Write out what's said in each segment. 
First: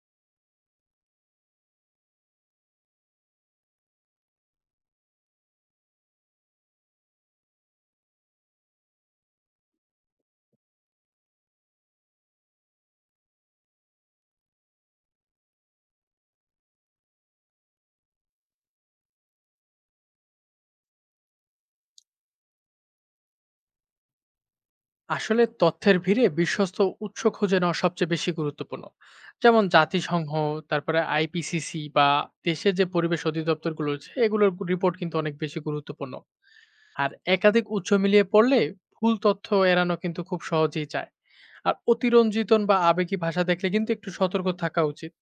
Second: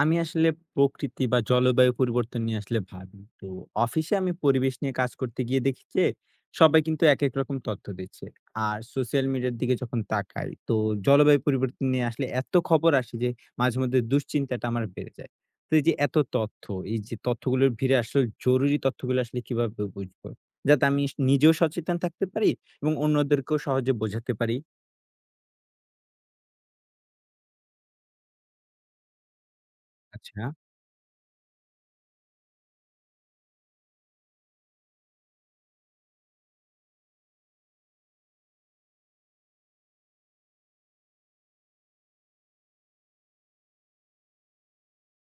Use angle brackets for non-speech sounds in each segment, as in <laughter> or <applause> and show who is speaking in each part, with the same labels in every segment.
Speaker 1: আমি আসলে প্রকৃতি বা জলবায়ু পরিবর্তন নিয়ে আসলে ভাবি তো অফিসে আমি পরিবেশ নিয়ে কাজ করতে গিয়ে দেখি যে সবাই কিন্তু এক এক রকম তথ্য দিচ্ছে। আর সোশ্যাল মিডিয়ার দিকে যখন তাকাই তো জলবায়ু পরিবর্তন নিয়ে আসলে এত খবর আসে যে মাঝে মধ্যে দুশ্চিন্তাটা আমার বেড়ে যায়। তো এই যে এত তথ্য, এই যে তথ্যগুলোর ভিড়ে আসলে জরুরি তথ্যগুলো আসলে কিভাবে বুঝবো, যাতে আমি নিজেও সচেতন থাকতে পারি এবং অন্যদেরকেও সহজে বোঝাতে পারি?
Speaker 2: আসলে তথ্যের ভিড়ে বিশ্বস্ত উৎস খুঁজে নেওয়া সবচেয়ে বেশি গুরুত্বপূর্ণ, যেমন জাতিসংঘ,
Speaker 1: আচ্ছা।
Speaker 2: তারপরে আইপিসিসি বা দেশের যে পরিবেশ অধিদপ্তরগুলো রয়েছে এগুলোর রিপোর্ট কিন্তু অনেক বেশি গুরুত্বপূর্ণ। আর একাধিক উৎস মিলিয়ে পড়লে ভুল তথ্য এড়ানো কিন্তু খুব সহজেই যায়। আর অতিরঞ্জিতন বা আবেগী ভাষা দেখলে কিন্তু একটু সতর্ক থাকা উচিত।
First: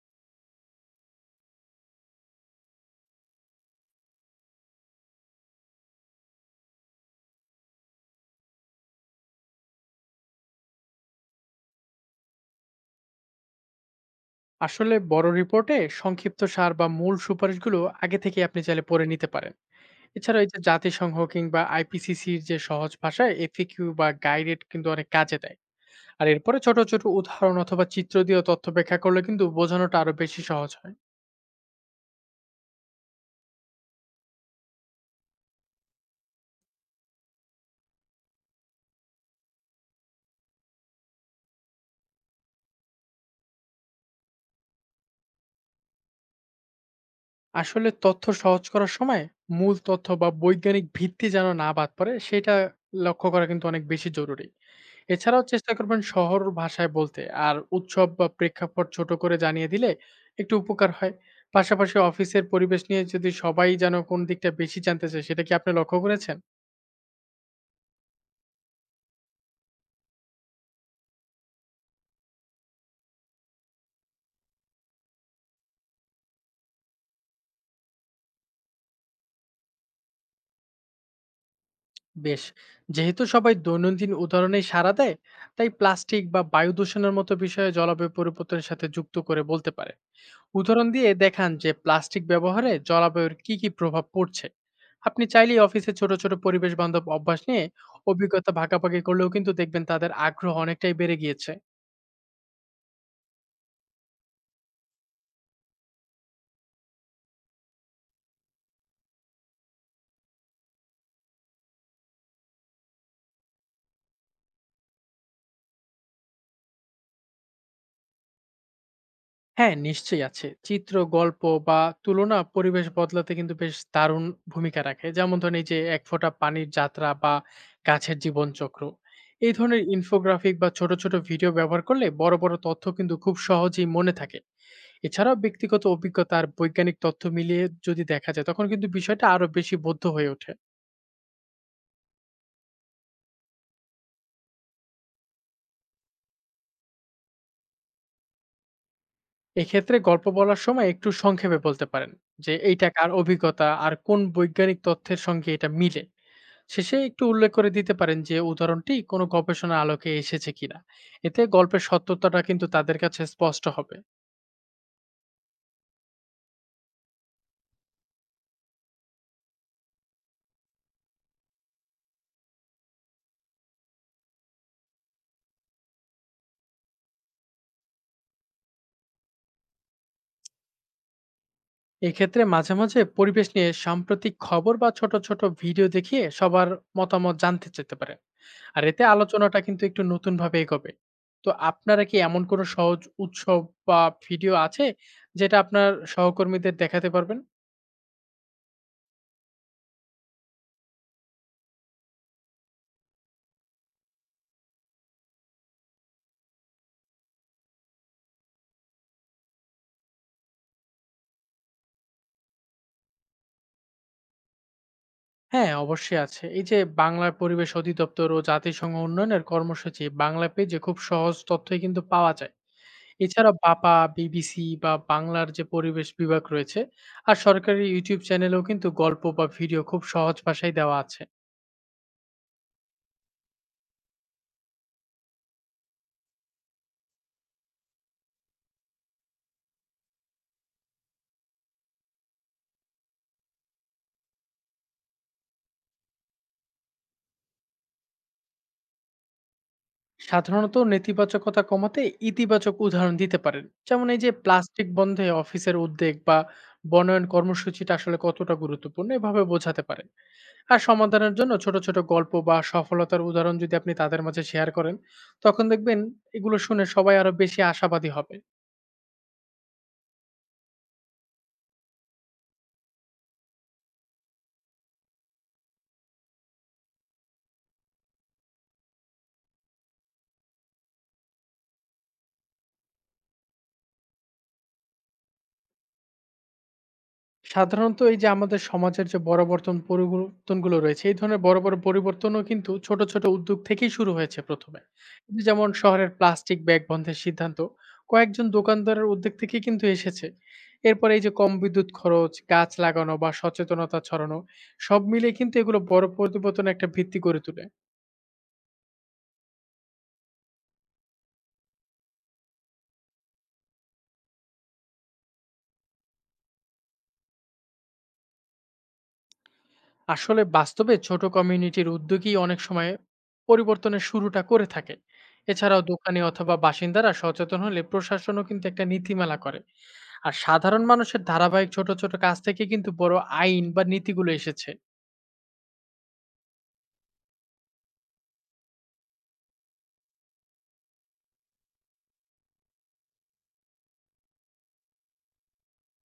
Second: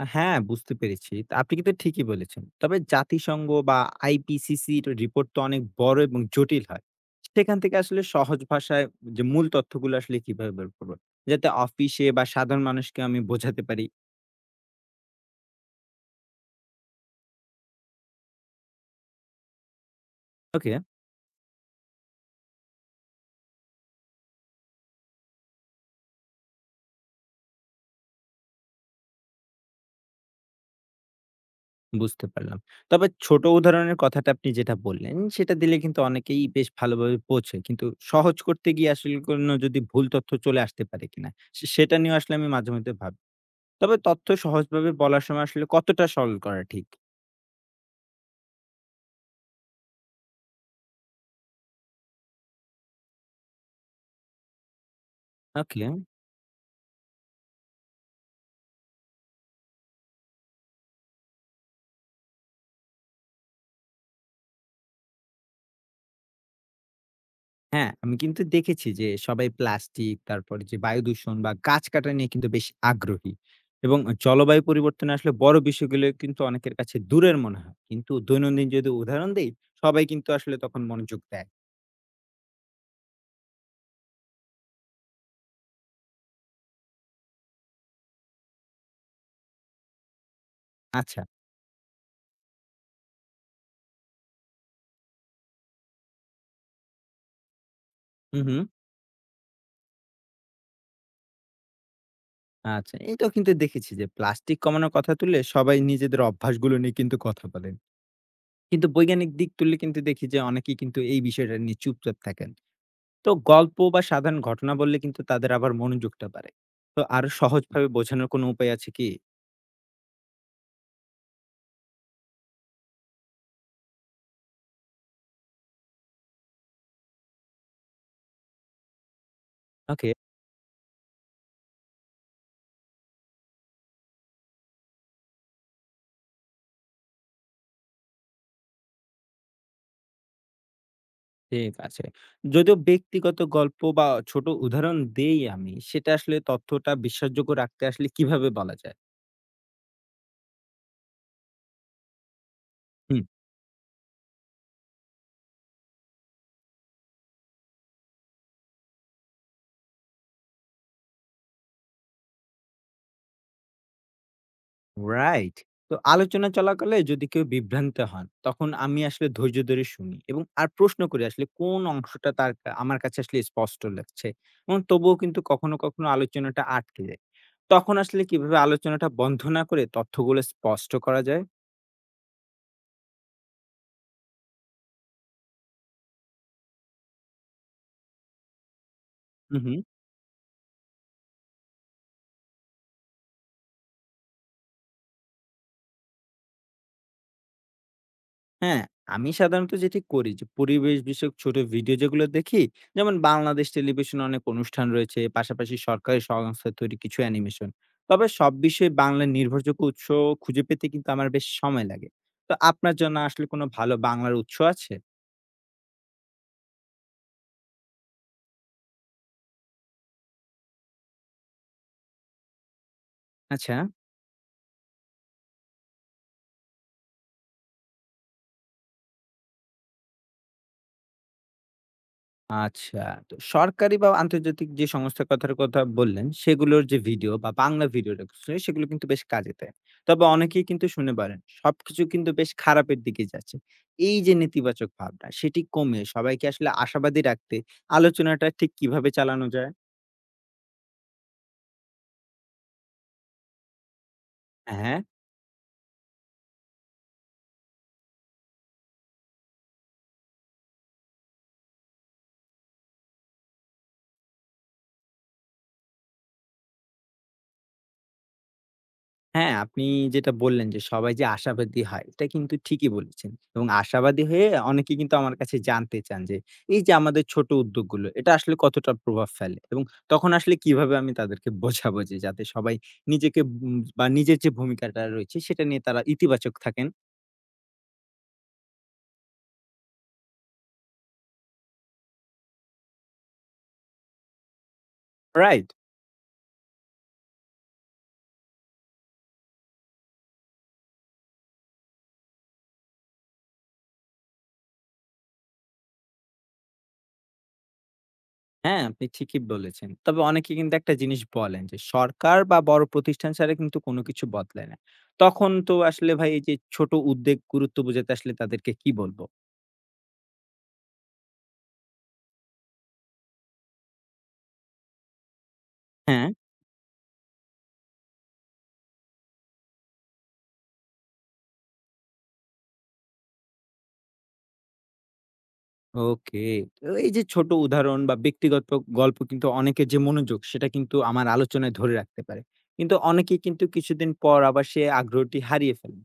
Speaker 1: হ্যাঁ, বুঝতে পেরেছি। তো আপনি কিন্তু ঠিকই বলেছেন। তবে জাতিসংঘ বা আইপিসিসির রিপোর্ট তো অনেক বড় এবং জটিল হয়। সেখান থেকে আসলে সহজ ভাষায় যে মূল তথ্যগুলো আসলে কিভাবে বের করব? যাতে অফিসে বা সাধারণ মানুষকে আমি বোঝাতে পারি।
Speaker 2: আসলে বড় রিপোর্টে সংক্ষিপ্ত সার বা মূল সুপারিশগুলো আগে থেকে আপনি চাইলে পড়ে নিতে পারেন। এছাড়া এই যে
Speaker 1: ওকে,
Speaker 2: জাতিসংঘ কিংবা আইপিসিসির যে সহজ ভাষায় এফিকিউ বা গাইডেড কিন্তু অনেক কাজে দেয়। আর এরপরে ছোট ছোট উদাহরণ অথবা চিত্র দিয়ে তথ্য ব্যাখ্যা করলে কিন্তু বোঝানোটা আরো বেশি সহজ হয়।
Speaker 1: বুঝতে পারলাম। তবে ছোট উদাহরণের কথাটা আপনি যেটা বললেন, সেটা দিলে কিন্তু অনেকেই বেশ ভালোভাবে বোঝে। কিন্তু সহজ করতে গিয়ে আসলে কোনো যদি ভুল তথ্য চলে আসতে পারে কিনা? সেটা নিয়েও আসলে আমি মাঝে মধ্যে ভাবি। তবে তথ্য সহজভাবে বলার সময় আসলে কতটা সরল করা ঠিক?
Speaker 2: আসলে তথ্য সহজ করার সময় মূল তথ্য বা বৈজ্ঞানিক ভিত্তি যেন না বাদ পড়ে সেটা লক্ষ্য করা কিন্তু অনেক বেশি জরুরি। এছাড়াও চেষ্টা
Speaker 1: ওকে।
Speaker 2: করবেন শহর ভাষায় বলতে। আর উৎসব বা প্রেক্ষাপট ছোট করে জানিয়ে দিলে একটু উপকার হয়। পাশাপাশি অফিসের পরিবেশ নিয়ে যদি সবাই যেন কোন দিকটা বেশি জানতে চায় সেটা কি আপনি লক্ষ্য করেছেন?
Speaker 1: হ্যাঁ, আমি কিন্তু দেখেছি যে সবাই প্লাস্টিক, তারপরে যে বায়ু দূষণ বা গাছ কাটা নিয়ে কিন্তু বেশ আগ্রহী। এবং জলবায়ু পরিবর্তনে আসলে বড় বিষয়গুলো কিন্তু অনেকের কাছে দূরের মনে হয়। কিন্তু দৈনন্দিন যদি উদাহরণ দেই, সবাই কিন্তু আসলে তখন মনোযোগ দেয়।
Speaker 2: বেশ, যেহেতু সবাই দৈনন্দিন উদাহরণেই সাড়া দেয়, তাই প্লাস্টিক বা বায়ু দূষণের মতো বিষয়ে জলবায়ু পরিবর্তনের সাথে যুক্ত করে বলতে পারে। উদাহরণ দিয়ে
Speaker 1: আচ্ছা।
Speaker 2: দেখান যে প্লাস্টিক ব্যবহারে জলবায়ুর কি কি প্রভাব পড়ছে। আপনি চাইলেই অফিসে ছোট ছোট পরিবেশ বান্ধব অভ্যাস নিয়ে
Speaker 1: হুম,
Speaker 2: অভিজ্ঞতা
Speaker 1: হুম।
Speaker 2: ভাগাভাগি করলেও কিন্তু দেখবেন তাদের আগ্রহ অনেকটাই বেড়ে গিয়েছে।
Speaker 1: আচ্ছা, এটাও কিন্তু দেখেছি যে প্লাস্টিক কমানোর কথা তুললে সবাই নিজেদের অভ্যাসগুলো নিয়ে কিন্তু কথা বলেন। কিন্তু বৈজ্ঞানিক দিক তুললে কিন্তু দেখি যে অনেকেই কিন্তু এই বিষয়টা নিয়ে চুপচাপ থাকেন। তো গল্প বা সাধারণ ঘটনা বললে কিন্তু তাদের আবার মনোযোগটা বাড়ে। তো আরো সহজভাবে বোঝানোর কোনো উপায় আছে কি?
Speaker 2: হ্যাঁ, নিশ্চয়ই আছে। চিত্র, গল্প বা তুলনা পরিবেশ বদলাতে কিন্তু বেশ দারুণ ভূমিকা রাখে। যেমন ধরেন এই যে 'এক ফোঁটা পানির যাত্রা' বা 'গাছের জীবনচক্র'। এই ধরনের
Speaker 1: ওকে।
Speaker 2: ইনফোগ্রাফিক বা ছোট ছোট ভিডিও ব্যবহার করলে বড় বড় তথ্য কিন্তু খুব সহজেই মনে থাকে। এছাড়াও ব্যক্তিগত অভিজ্ঞতা আর বৈজ্ঞানিক তথ্য মিলিয়ে যদি দেখা যায়, তখন কিন্তু বিষয়টা আরো বেশি বোধ্য হয়ে ওঠে।
Speaker 1: ঠিক আছে। যদিও ব্যক্তিগত গল্প বা ছোট উদাহরণ দেই আমি, সেটা আসলে তথ্যটা বিশ্বাসযোগ্য রাখতে আসলে কিভাবে বলা যায়?
Speaker 2: এক্ষেত্রে গল্প বলার সময় একটু সংক্ষেপে বলতে পারেন যে, এইটা কার
Speaker 1: হুম।
Speaker 2: অভিজ্ঞতা আর কোন বৈজ্ঞানিক তথ্যের সঙ্গে এটা মিলে। শেষে একটু উল্লেখ করে দিতে পারেন যে উদাহরণটি কোনো গবেষণার আলোকে এসেছে কিনা। এতে গল্পের সত্যতাটা কিন্তু তাদের কাছে স্পষ্ট হবে।
Speaker 1: রাইট। তো আলোচনা চলাকালে যদি কেউ বিভ্রান্ত হন, তখন আমি আসলে ধৈর্য ধরে শুনি এবং আর প্রশ্ন করি আসলে কোন অংশটা আমার কাছে আসলে স্পষ্ট লাগছে। এবং তবুও কিন্তু কখনো, কখনো আলোচনাটা আটকে যায়। তখন আসলে কিভাবে আলোচনাটা বন্ধ না করে তথ্যগুলো স্পষ্ট করা যায়?
Speaker 2: এক্ষেত্রে মাঝে মাঝে পরিবেশ নিয়ে সাম্প্রতিক খবর বা ছোট ছোট ভিডিও দেখিয়ে সবার মতামত জানতে যেতে পারে। আর এতে আলোচনাটা
Speaker 1: উহু।
Speaker 2: কিন্তু একটু নতুন ভাবে এগোবে। তো আপনারা কি এমন কোনো সহজ উৎসব বা ভিডিও আছে যেটা আপনার সহকর্মীদের দেখাতে পারবেন?
Speaker 1: হ্যাঁ, আমি সাধারণত যেটি করি যে পরিবেশ বিষয়ক ছোট ভিডিও যেগুলো দেখি, যেমন বাংলাদেশ টেলিভিশনে অনেক অনুষ্ঠান রয়েছে, পাশাপাশি সরকারি সংস্থা তৈরি কিছু অ্যানিমেশন। তবে সব বিষয়ে বাংলা নির্ভরযোগ্য উৎস খুঁজে পেতে কিন্তু আমার বেশ সময় লাগে। তো আপনার জন্য আসলে কোনো ভালো বাংলার উৎস আছে?
Speaker 2: হ্যাঁ, অবশ্যই আছে। এই যে বাংলার পরিবেশ অধিদপ্তর ও জাতিসংঘ উন্নয়নের কর্মসূচি বাংলা পেজে খুব সহজ তথ্যই কিন্তু পাওয়া যায়। এছাড়া
Speaker 1: আচ্ছা।
Speaker 2: বাপা, বিবিসি বা বাংলার যে পরিবেশ বিভাগ রয়েছে। আর সরকারি ইউটিউব চ্যানেলেও কিন্তু গল্প বা ভিডিও খুব সহজ ভাষায় দেওয়া আছে।
Speaker 1: আচ্ছা। তো সরকারি বা আন্তর্জাতিক যে সংস্থার কথার কথা বললেন, সেগুলোর যে ভিডিও বা বাংলা ভিডিও লেকচার সেগুলো কিন্তু বেশ কাজে দেয়। তবে অনেকেই কিন্তু শুনে পারেন, সবকিছু কিন্তু বেশ খারাপের দিকে যাচ্ছে। এই যে নেতিবাচক ভাবনা, সেটি কমিয়ে সবাইকে আসলে আশাবাদী রাখতে আলোচনাটা ঠিক কিভাবে চালানো যায়?
Speaker 2: সাধারণত নেতিবাচকতা কমাতে ইতিবাচক উদাহরণ দিতে পারেন। যেমন এই যে প্লাস্টিক
Speaker 1: হ্যাঁ।
Speaker 2: বন্ধে অফিসের উদ্যোগ বা বনায়ন কর্মসূচিটা আসলে কতটা গুরুত্বপূর্ণ এভাবে বোঝাতে পারেন। আর সমাধানের জন্য ছোট ছোট গল্প বা সফলতার উদাহরণ যদি আপনি তাদের মাঝে শেয়ার করেন, তখন দেখবেন এগুলো শুনে সবাই আরো বেশি আশাবাদী হবে।
Speaker 1: হ্যাঁ, আপনি যেটা বললেন যে সবাই যে আশাবাদী হয়, এটা কিন্তু ঠিকই বলেছেন। এবং আশাবাদী হয়ে অনেকে কিন্তু আমার কাছে জানতে চান যে এই যে আমাদের ছোট উদ্যোগগুলো, এটা আসলে কতটা প্রভাব ফেলে? এবং তখন আসলে কিভাবে আমি তাদেরকে <laughs> বোঝাবো যে যাতে সবাই নিজেকে বা নিজের যে ভূমিকাটা রয়েছে সেটা নিয়ে তারা ইতিবাচক থাকেন।
Speaker 2: সাধারণত এই যে আমাদের সমাজের যে বড় বর্তন পরিবর্তনগুলো রয়েছে, এই ধরনের বড় বড় পরিবর্তনও কিন্তু ছোট ছোট উদ্যোগ থেকেই শুরু হয়েছে ১ম এ। যেমন
Speaker 1: রাইট?
Speaker 2: শহরের প্লাস্টিক ব্যাগ বন্ধের সিদ্ধান্ত কয়েকজন দোকানদারের উদ্যোগ থেকেই কিন্তু এসেছে। এরপরে এই যে কম বিদ্যুৎ খরচ, গাছ লাগানো বা সচেতনতা ছড়ানো সব মিলিয়ে কিন্তু এগুলো বড় পরিবর্তনের একটা ভিত্তি গড়ে তোলে।
Speaker 1: হ্যাঁ, আপনি ঠিকই বলেছেন। তবে অনেকে কিন্তু একটা জিনিস বলেন যে সরকার বা বড় প্রতিষ্ঠান ছাড়া কিন্তু কোনো কিছু বদলায় না। তখন তো আসলে ভাই এই যে ছোট উদ্যোগ গুরুত্ব বোঝাতে আসলে তাদেরকে কি বলবো?
Speaker 2: আসলে বাস্তবে ছোট কমিউনিটির উদ্যোগই অনেক সময় পরিবর্তনের শুরুটা করে থাকে। এছাড়াও দোকানে
Speaker 1: হ্যাঁ।
Speaker 2: অথবা বাসিন্দারা সচেতন হলে প্রশাসনও কিন্তু একটা নীতিমালা করে। আর সাধারণ মানুষের ধারাবাহিক ছোট ছোট কাজ থেকে কিন্তু বড় আইন বা নীতিগুলো এসেছে।
Speaker 1: ওকে। তো এই যে ছোট উদাহরণ বা ব্যক্তিগত গল্প কিন্তু অনেকের যে মনোযোগ সেটা কিন্তু আমার আলোচনায় ধরে রাখতে পারে। কিন্তু অনেকেই কিন্তু কিছুদিন পর আবার সে আগ্রহটি হারিয়ে ফেলেন।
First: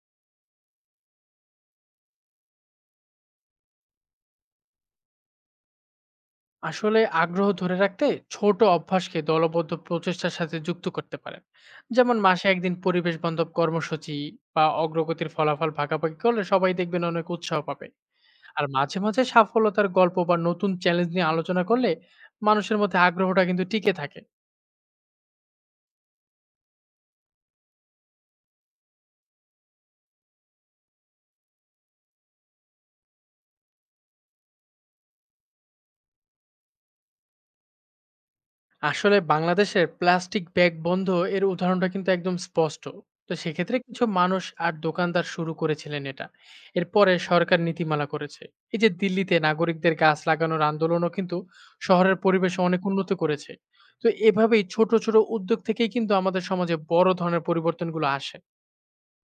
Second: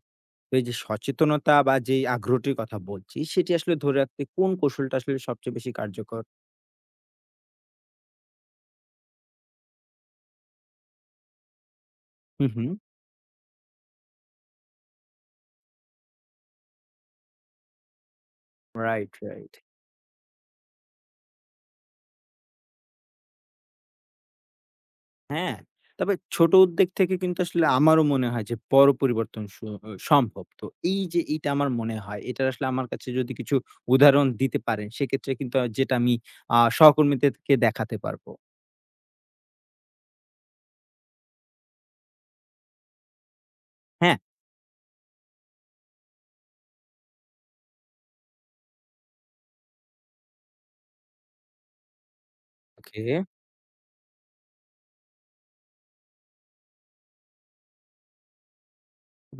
Speaker 1: তো এই যে সচেতনতা বা যেই আগ্রহটির কথা বলছি সেটি আসলে ধরে রাখতে কোন কৌশলটা আসলে সবচেয়ে বেশি কার্যকর?
Speaker 2: আসলে আগ্রহ ধরে রাখতে ছোট অভ্যাসকে দলবদ্ধ প্রচেষ্টার সাথে যুক্ত করতে পারেন, যেমন মাসে
Speaker 1: হুম, হুম।
Speaker 2: একদিন পরিবেশ বান্ধব কর্মসূচি বা অগ্রগতির ফলাফল ভাগাভাগি করলে সবাই দেখবেন অনেক উৎসাহ পাবে। আর মাঝে
Speaker 1: রাইট,
Speaker 2: মাঝে
Speaker 1: রাইট।
Speaker 2: সাফলতার গল্প বা নতুন চ্যালেঞ্জ নিয়ে আলোচনা করলে মানুষের মধ্যে আগ্রহটা কিন্তু টিকে থাকে।
Speaker 1: হ্যাঁ, তবে ছোট উদ্যোগ থেকে কিন্তু আসলে আমারও মনে হয় যে বড় পরিবর্তন সু অ সম্ভব। তো এই যে এইটা আমার মনে হয়, এটার আসলে আমার কাছে যদি কিছু উদাহরণ দিতে পারেন, সেক্ষেত্রে কিন্তু যেটা আমি সহকর্মীদেরকে দেখাতে পারবো।
Speaker 2: আসলে বাংলাদেশের প্লাস্টিক ব্যাগ বন্ধ এর উদাহরণটা কিন্তু একদম স্পষ্ট। তো সেক্ষেত্রে কিছু
Speaker 1: হ্যাঁ?
Speaker 2: মানুষ আর দোকানদার শুরু করেছিলেন এটা। এরপরে সরকার নীতিমালা করেছে। এই যে দিল্লিতে নাগরিকদের গাছ লাগানোর আন্দোলনও কিন্তু শহরের পরিবেশ অনেক
Speaker 1: ওকে।
Speaker 2: উন্নত করেছে। তো এভাবেই ছোট ছোট উদ্যোগ থেকেই কিন্তু আমাদের সমাজে বড় ধরনের পরিবর্তনগুলো আসে।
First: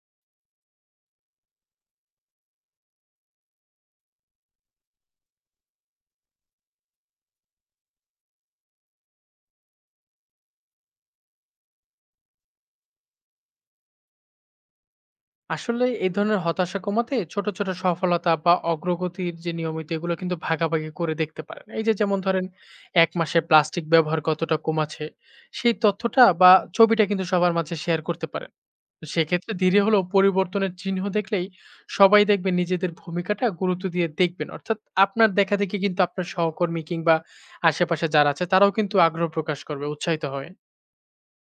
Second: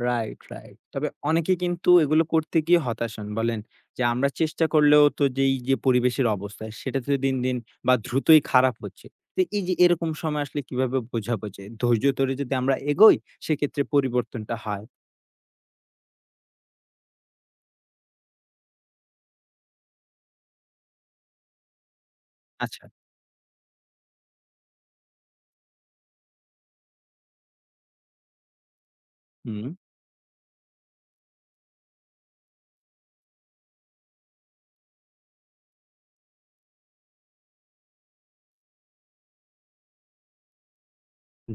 Speaker 1: Right, right. তবে অনেকে কিন্তু এগুলো করতে গিয়ে হতাশ হন। বলেন যে আমরা চেষ্টা করলেও তো যেই যে পরিবেশের অবস্থা, সেটা তো দিন, দিন বা দ্রুতই খারাপ হচ্ছে। তো এই যে এরকম সময় আসলে কিভাবে বোঝাবো যে ধৈর্য ধরে যদি আমরা এগোই, সেক্ষেত্রে পরিবর্তনটা হয়?
Speaker 2: আসলে এই ধরনের হতাশা কমাতে ছোট ছোট সফলতা বা অগ্রগতির যে নিয়মিত এগুলো কিন্তু ভাগাভাগি করে দেখতে পারেন। এই যে যেমন ধরেন
Speaker 1: আচ্ছা,
Speaker 2: এক মাসে প্লাস্টিক ব্যবহার কতটা কমাচ্ছে সেই তথ্যটা বা ছবিটা কিন্তু সবার মাঝে শেয়ার করতে পারেন। তো সেক্ষেত্রে
Speaker 1: হুম।
Speaker 2: ধীরে হলেও পরিবর্তনের চিহ্ন দেখলেই সবাই দেখবেন নিজেদের ভূমিকাটা গুরুত্ব দিয়ে দেখবেন, অর্থাৎ আপনার দেখা দেখি কিন্তু আপনার সহকর্মী কিংবা আশেপাশে যারা আছে তারাও কিন্তু আগ্রহ প্রকাশ করবে, উৎসাহিত হবে।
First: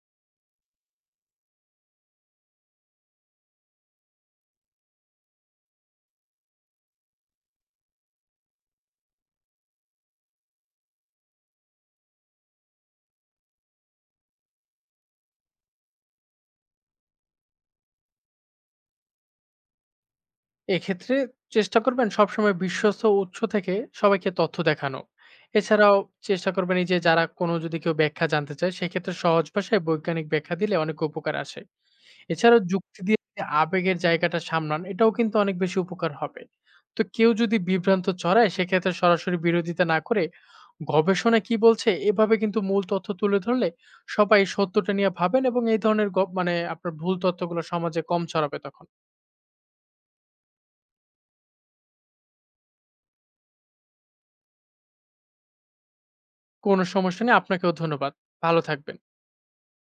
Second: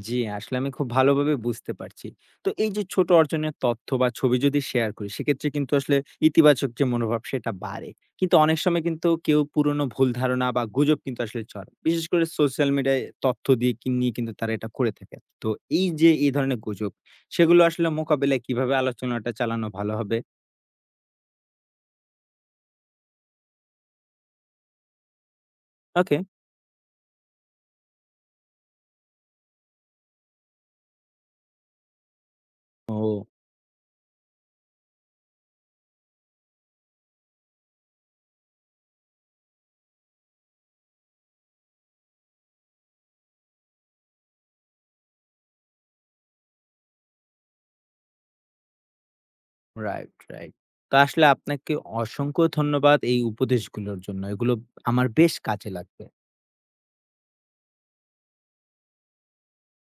Speaker 1: জি, আসলে আমি খুব ভালোভাবে বুঝতে পারছি। তো এই যে ছোট অর্জনের তথ্য বা ছবি যদি শেয়ার করি, সেক্ষেত্রে কিন্তু আসলে ইতিবাচক যে মনোভাব সেটা বাড়ে। কিন্তু অনেক সময় কিন্তু কেউ পুরনো ভুল ধারণা বা গুজব কিন্তু আসলে ছড়ায়। বিশেষ করে সোশ্যাল মিডিয়ায় তথ্য দিয়ে কি নিয়ে কিন্তু তারা এটা করে থাকে। তো এই যে এই ধরনের গুজব, সেগুলো আসলে মোকাবিলায় কিভাবে আলোচনাটা চালানো ভালো হবে?
Speaker 2: এক্ষেত্রে চেষ্টা করবেন সবসময় বিশ্বস্ত উৎস থেকে সবাইকে তথ্য দেখানো। এছাড়াও
Speaker 1: ওকে।
Speaker 2: চেষ্টা করবেন এই যে যারা কোনো যদি কেউ ব্যাখ্যা জানতে চায় সেক্ষেত্রে সহজ ভাষায় বৈজ্ঞানিক ব্যাখ্যা দিলে অনেক উপকার আসে। এছাড়াও যুক্তি দিয়ে
Speaker 1: ও।
Speaker 2: যে আবেগের জায়গাটা সামলান এটাও কিন্তু অনেক বেশি উপকার হবে। তো কেউ যদি বিভ্রান্ত চড়ায় সেক্ষেত্রে সরাসরি বিরোধিতা না করে গবেষণা কি বলছে এভাবে কিন্তু মূল তথ্য তুলে ধরলে সবাই সত্যটা নিয়ে ভাবেন, এবং এই ধরনের মানে আপনার ভুল তথ্যগুলো সমাজে কম ছড়াবে তখন।
Speaker 1: Right, right. তো আসলে আপনাকে অসংখ্য ধন্যবাদ এই উপদেশগুলোর জন্য। এগুলো আমার বেশ কাজে লাগবে।
Speaker 2: কোনো সমস্যা নেই। আপনাকেও ধন্যবাদ। ভালো থাকবেন।